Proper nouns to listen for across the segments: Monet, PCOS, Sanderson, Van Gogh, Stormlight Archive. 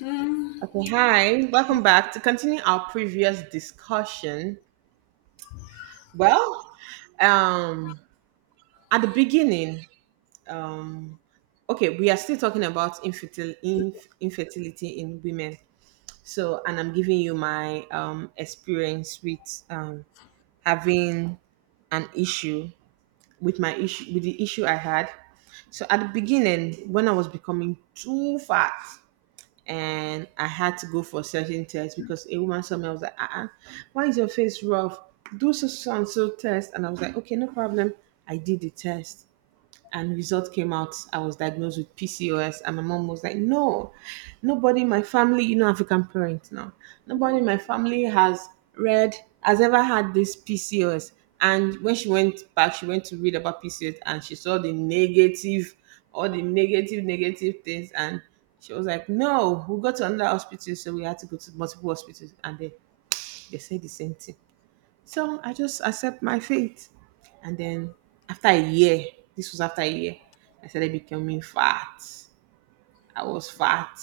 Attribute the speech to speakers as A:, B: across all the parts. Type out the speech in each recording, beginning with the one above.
A: Mm.
B: Okay, hi. Welcome back to continue our previous discussion. Well, um, at the beginning, okay, we are still talking about infertility in women. So, and I'm giving you my experience with having an issue with my issue with the issue I had. So, at the beginning, when I was becoming too fat, and I had to go for certain tests because a woman saw me. I was like, uh-uh, why is your face rough? Do so so and so test. And I was like, okay, no problem. I did the test and result came out. I was diagnosed with PCOS, and my mom was like, no nobody in my family, you know, African parents now, nobody in my family has read, has ever had this PCOS. And when she went back, she went to read about PCOS, and she saw the negative, all the negative negative things. And she was like, no, we got to another hospital. So we had to go to multiple hospitals, and they said the same thing. So I just accept my fate. And then after a year, this was after a year, I started becoming fat. I was fat.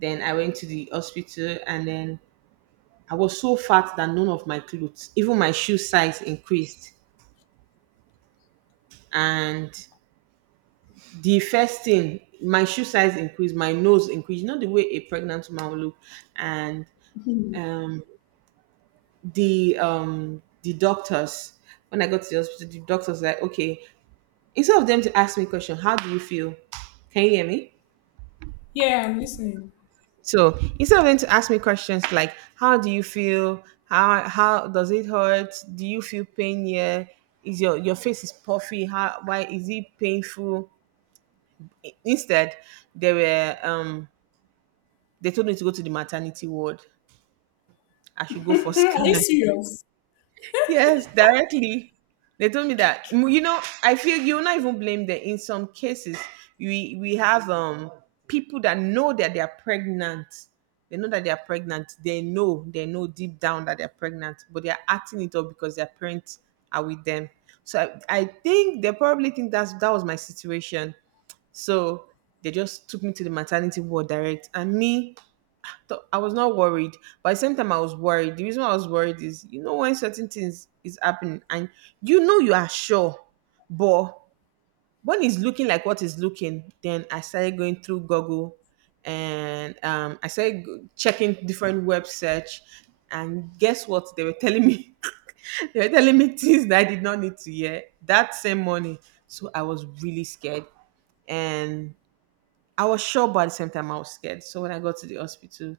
B: Then I went to the hospital, and then I was so fat that none of my clothes, even my shoe size increased. And the first thing, my shoe size increased, my nose increased, you know the way a pregnant woman will look. And um, the doctors, when I got to the hospital, the doctors were like, okay, instead of them to ask me question, how do you feel? Can you hear me?
A: Yeah, I'm listening.
B: So instead of them to ask me questions like, how do you feel? How does it hurt? Do you feel pain here? Is your face is puffy? How why is it painful? Instead, they were they told me to go to the maternity ward. I should go for
A: Are you
B: scan.
A: serious?
B: Yes, directly. They told me that. You know, I feel you're not even blame them. In some cases, we have people that know that they are pregnant. They know that they are pregnant. They know deep down that they're pregnant, but they are acting it up because their parents are with them. So I think they probably think that was my situation. So they just took me to the maternity ward direct, and me I was not worried, but at the same time, I was worried. The reason why I was worried is, you know, when certain things is happening and you know you are sure, but when it's looking like what is looking, then I started going through Google, and I started checking different web search. And guess what? They were telling me, they were telling me things that I did not need to hear that same morning. So I was really scared, and I was sure, but at the same time, I was scared. So when I got to the hospital,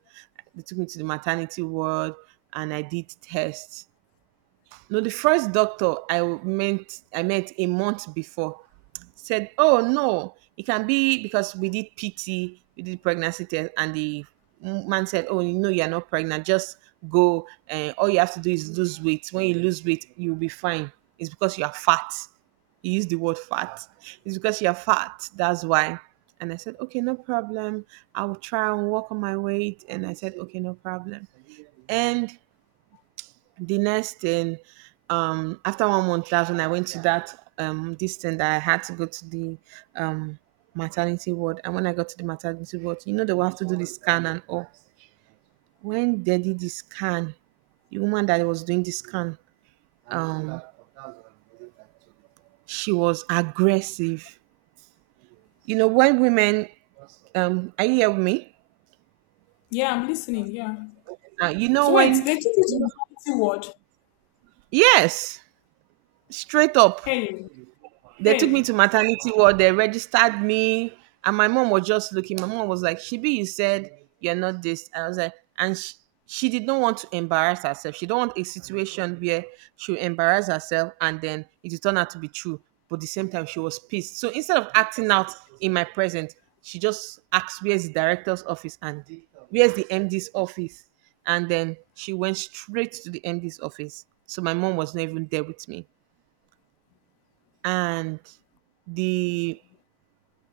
B: they took me to the maternity ward, and I did tests. No, the first doctor I meant I met a month before said, "Oh no, it can be because we did PT, we did pregnancy test, and the man said, "Oh no, you're not pregnant. Just go. And all you have to do is lose weight. When you lose weight, you'll be fine. It's because you are fat." He used the word fat. It's because you're fat. That's why. And I said, "Okay, no problem. I will try and work on my weight." And I said, "Okay, no problem." And the next thing, after one month, that's when I went to that this thing that I had to go to the um maternity ward. And when I got to the maternity ward, you know they will have to do the scan and all. When they did the scan, the woman that was doing the scan, um she was aggressive. You know when women, are you here with me?
A: Yeah, I'm listening. Yeah.
B: You know
A: So wait,
B: when,
A: they took you to maternity ward.
B: yes, straight up.
A: Hey,
B: They took me to
A: hey,
B: maternity ward. They registered me, and my mom was just looking. My mom was like, "Shibi, you said you're not this." I was like, she did not want to embarrass herself. She don't want a situation where she embarrass herself and then it will turn out to be true. But at the same time, she was pissed. So instead of acting out in my presence, she just asked, "Where's the director's office?" and "Where's the MD's office?" And then she went straight to the MD's office. So my mom was not even there with me, and the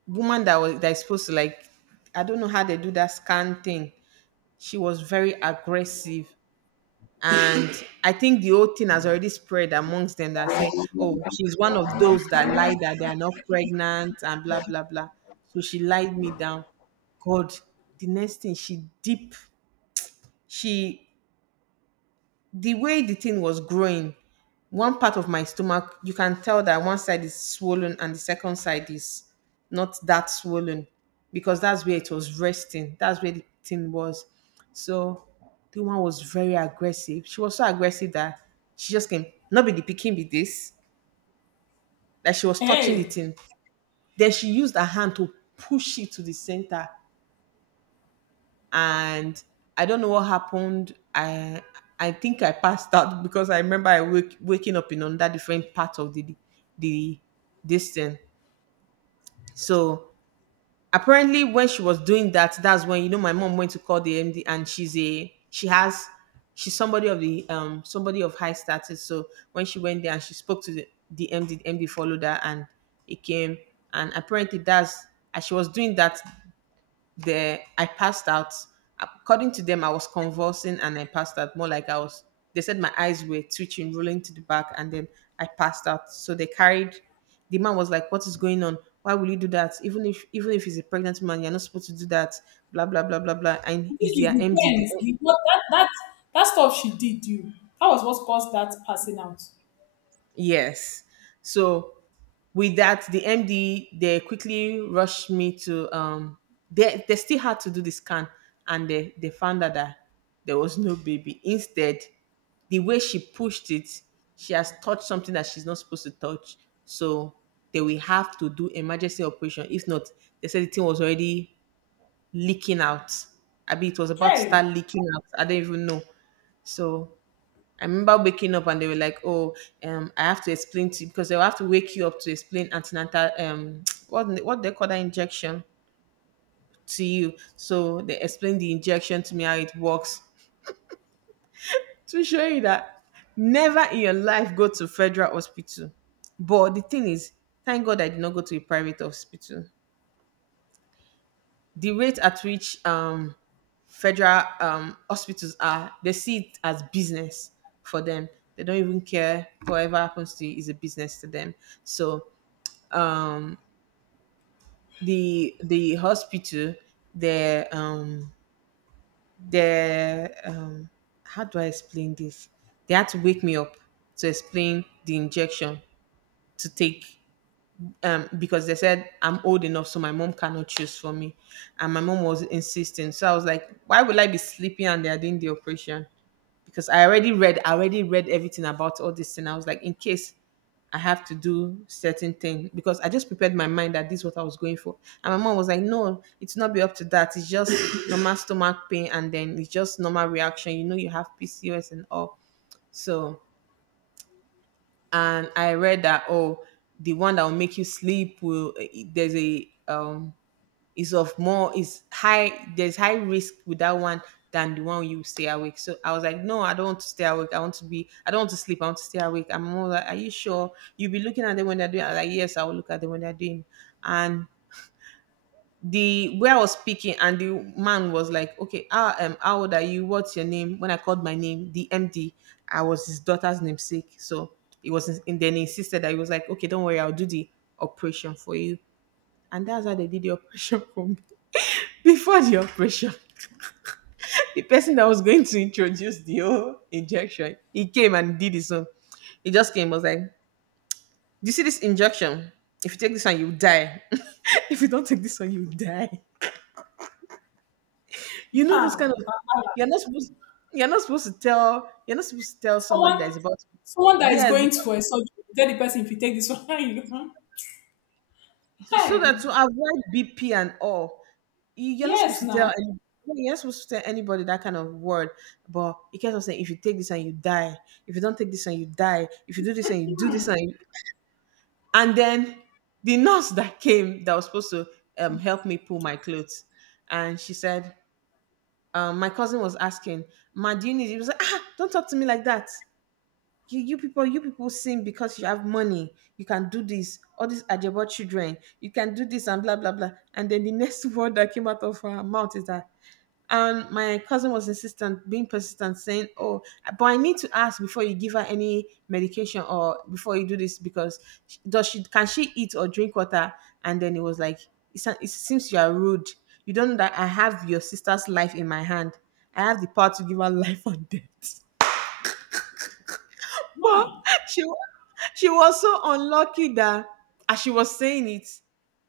B: woman that was that is supposed to like, I don't know how they do that scan thing, she was very aggressive. And I think the whole thing has already spread amongst them that say, oh, she's one of those that lie that they are not pregnant and blah blah blah. So she lied me down. God, the next thing she deep, she, the way the thing was growing, one part of my stomach, you can tell that one side is swollen and the second side is not that swollen because that's where it was resting. That's where the thing was. So the one was very aggressive. She was so aggressive that she just came, not be the picking with this, that she was touching the
A: hey.
B: thing. Then she used her hand to push it to the center. And I don't know what happened. I think I passed out because I remember I waking up in another different part of the this thing. So apparently, when she was doing that, that's when, you know, my mom went to call the MD, and she has she's somebody of the somebody of high status. So when she went there and she spoke to the MD, the MD followed her, and it came. And apparently, that's as she was doing that, there I passed out. According to them, I was convulsing and I passed out, more like I was, they said my eyes were twitching, rolling to the back, and then I passed out. So they carried, the man was like, what is going on? Why will you do that? Even if he's a pregnant man, you're not supposed to do that, blah blah blah blah blah. And
A: I think
B: is
A: it
B: their MD the,
A: depends. The, what, that stuff she did you. That was what caused that passing out.
B: yes. So with that, the MD, they quickly rushed me to they still had to do the scan, and they found out that there was no baby. Instead, the way she pushed it, she has touched something that she's not supposed to touch. So they will have to do emergency operation. If not, they said the thing was already leaking out. I mean it was about to
A: Hey,
B: start leaking out. I don't even know. So I remember waking up and they were like, "Oh, I have to explain to you because they'll have to wake you up to explain antenatal what they call that injection to you." So they explained the injection to me how it works, to show you that never in your life go to federal hospital. But the thing is, thank God I did not go to a private hospital. The rate at which federal hospitals are, they see it as business for them. They don't even care, whatever happens to you is a business to them. So um, the hospital, they um, they how do I explain this? They had to wake me up to explain the injection to take, because they said I'm old enough, so my mom cannot choose for me. And my mom was insisting. So I was like, why will I be sleeping and they are doing the operation? Because I already read everything about all this thing. I was like, in case I have to do certain thing, because I just prepared my mind that this is what I was going for. And my mom was like, no, it's not be up to that. It's just normal stomach pain and then it's just normal reaction. You know, you have PCOS and all. So and I read that, oh, the one that will make you sleep will there's a is of more is high, there's high risk with that one than the one you stay awake. So I was like, no, I don't want to stay awake. I want to be, I don't want to sleep. I want to stay awake. I'm more like, are you sure? You'll be looking at them when they're doing. I was like, yes, I will look at them when they're doing. And the where I was speaking and the man was like, okay, how old are you? What's your name? When I called my name, the MD, I was his daughter's namesake. So it was, and then he insisted. That he was like, okay, don't worry, I'll do the operation for you. And that's how they did the operation for me. Before the operation, the person that was going to introduce the whole injection, he came and did his own. He just came, was like, do you see this injection? If you take this one, you die. If you don't take this one, you die. You know those kind
A: huh.
B: of you're not supposed you're not supposed to tell somebody
A: Someone,
B: that is about,
A: someone that is
B: yes,
A: going
B: because
A: to a surgery. Tell the person if you take this one, you.
B: so that
A: Hey,
B: to avoid BP and all. You're not supposed
A: yes,
B: to tell
A: now.
B: any, you're not supposed to tell anybody that kind of word. But you can't say if you take this and you die, if you don't take this and you die, if you do this and you do this and you, and then the nurse that came that was supposed to help me pull my clothes, and she said, my cousin was asking, "Ma, do you need? It?" He was like, "Ah, don't talk to me like that. You people sing because you have money, you can do this, all these ajebo children you can do this and blah blah blah." And then the next word that came out of her mouth is that, and my cousin was insistent, being persistent, saying, oh, but I need to ask before you give her any medication or before you do this because she- does she can she eat or drink water? And then it was like, it seems you are rude, you don't know that I have your sister's life in my hand, I have the power to give her life and death. But
A: Why?
B: she wa she was so unlucky that as she was saying it,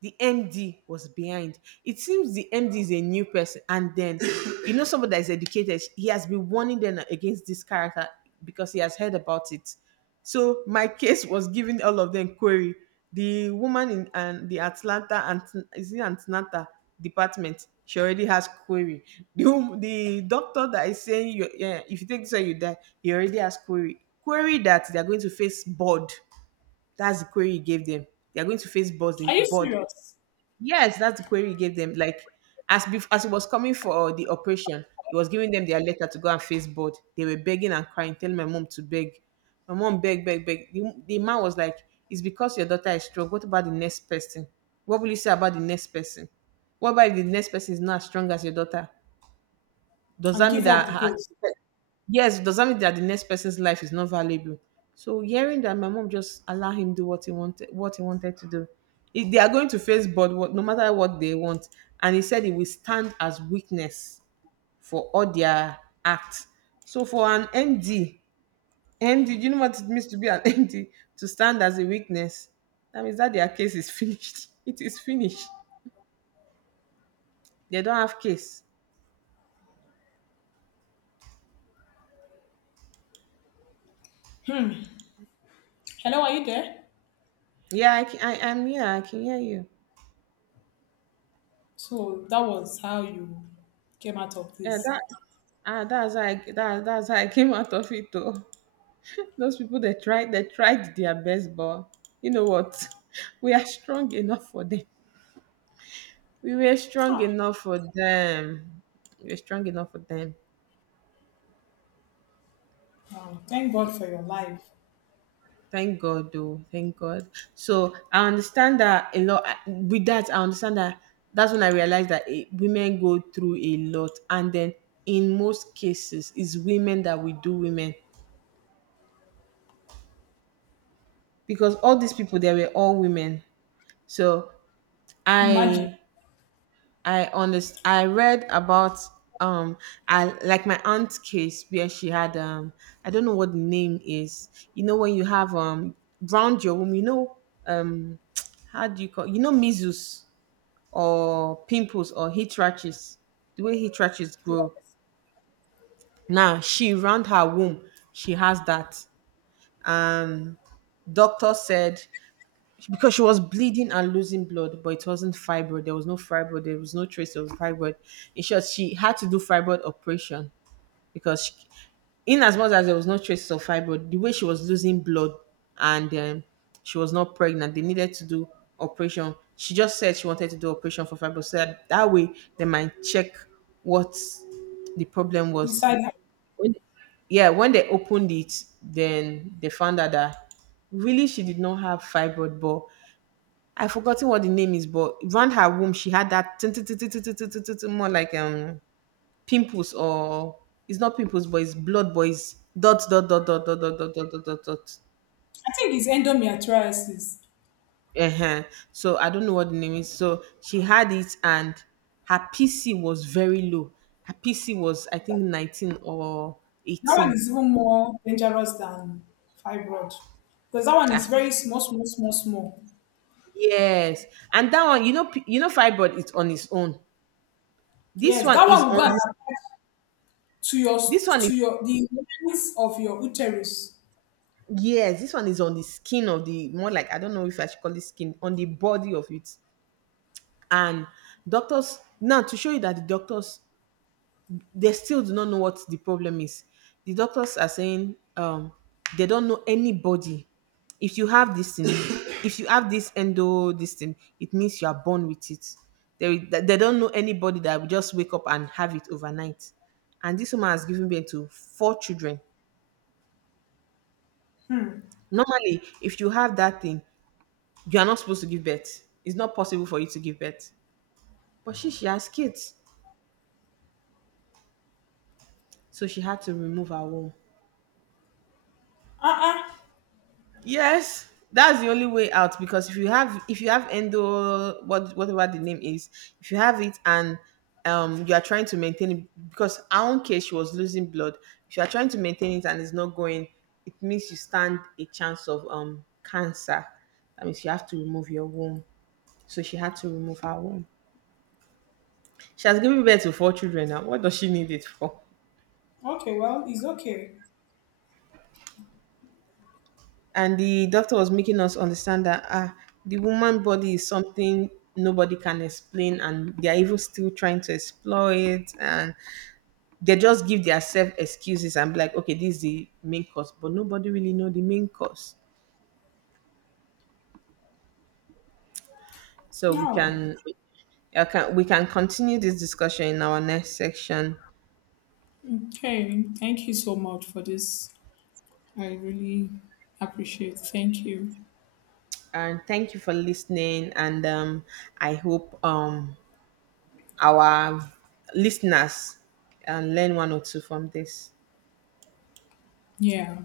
B: the MD was behind. It seems the MD is a new person, and then, you know, somebody that is educated. He has been warning them against this character because he has heard about it. So my case was given all of them query. The woman in and the Atlanta and, is it Atlanta department? She already has query. The doctor that is saying, you yeah, if you take this one you die, he already has query. Query that they are going to face board. That's the query he gave them. They are going to face board
A: Are you
B: board
A: serious?
B: Yes, that's the query he gave them. Like, as it was coming for the operation, he was giving them their letter to go and face board. They were begging and crying, telling my mom to beg. My mom beg, beg, beg. The man was like, "It's because your daughter is strong. What about the next person? What will you say about the next person? What about if the next person is not as strong as your daughter? Does
A: And
B: that mean
A: give up
B: that
A: the
B: her,"
A: ghost.
B: yes, "does that mean that the next person's life is not valuable?" So hearing that, my mom just allow him do what he wanted to do. If they are going to face board, what, no matter what they want, and he said he will stand as witness for all their acts. So for an MD, do you know what it means to be an MD? To stand as a witness, that means that their case is finished. It is finished. They don't have case.
A: Hello, are you there?
B: Yeah, I am here. I can hear you.
A: So that was how you came out of
B: Yeah,
A: this.
B: that's how I came out of it though. Those people, they tried their best, but you know what? We are strong enough for them. We were strong
A: Ah,
B: enough for them. We were strong enough for them.
A: wow. Thank God for your life.
B: Thank God though. Thank God. So I understand that a lot. With that, I understand that, that's when I realized that women go through a lot, and then in most cases it's women that we do women, because all these people, they were all women. So
A: Imagine,
B: I I understand. I read about um I like my aunt's case where she had, I don't know what the name is. You know when you have, round your womb, you know, um how do you call, you know, measles or pimples or heat rashes, the way heat rashes
A: yeah,
B: grow. Now, she round her womb, she has that. Um Doctor said because she was bleeding and losing blood, but it wasn't fibroid. There was no fibroid. There was no trace of fibroid. In short, she had to do fibroid operation because, she, in as much as there was no traces of fibroid, the way she was losing blood and, she was not pregnant, they needed to do operation. She just said she wanted to do operation for fibroid so that, that way, they might check what the problem was.
A: inside. I
B: When, yeah, when they opened it, then they found out that really she did not have fibroid, but I've forgotten what the name is. But around her womb, she had that tin- tin- tin- tin- tin- tin- tin- tin- tin- tin- more like, pimples, or it's not pimples, but it's blood, but it's dot dot dot dot dot dot dot dot dot dot dot.
A: think it's endometriosis.
B: Uh-huh. So I don't know what the name is. So she had it, and her PC was very low. Her PC was, I think, 19 or
A: That one
B: 18.
A: is even more dangerous than fibroid because that one
B: Ah,
A: is very small, small, small, small.
B: yes. And that one, you know, you know, fibroid is on its own. This
A: Yes,
B: one
A: that
B: is
A: one will
B: on
A: go and
B: this.
A: attach to your,
B: This one is
A: to your, the lining of your uterus.
B: Yes, this one is on the skin of the, more like, I don't know if I should call it skin, on the body of it. And doctors, now to show you that the doctors, they still do not know what the problem is. The doctors are saying, they don't know anybody. If you have this thing, if you have this endo this thing, it means you are born with it. They don't know anybody that will just wake up and have it overnight. And this woman has given birth to 4 children. Normally, if you have that thing, you are not supposed to give birth. It's not possible for you to give birth. But she has kids. So she had to remove her womb.
A: Uh.
B: Yes, that's the only way out. Because if you have endo, what whatever the name is, if you have it and you are trying to maintain it, because our own case, she was losing blood. If you are trying to maintain it and it's not going, it means you stand a chance of cancer. That means you have to remove your womb. So she had to remove her womb. She has given birth to four children now. What does she need it for?
A: Okay, well, it's okay.
B: And the doctor was making us understand that, ah, the woman body is something nobody can explain, and they are even still trying to explore it, and they just give themselves excuses and be like, okay, this is the main cause, but nobody really know the main cause. So we
A: No.
B: can, I can we can continue this discussion in our next section.
A: Okay. Thank you so much for this. I really appreciate. Thank you.
B: And thank you for listening. And, I hope, our listeners learn one or two from this.
A: Yeah.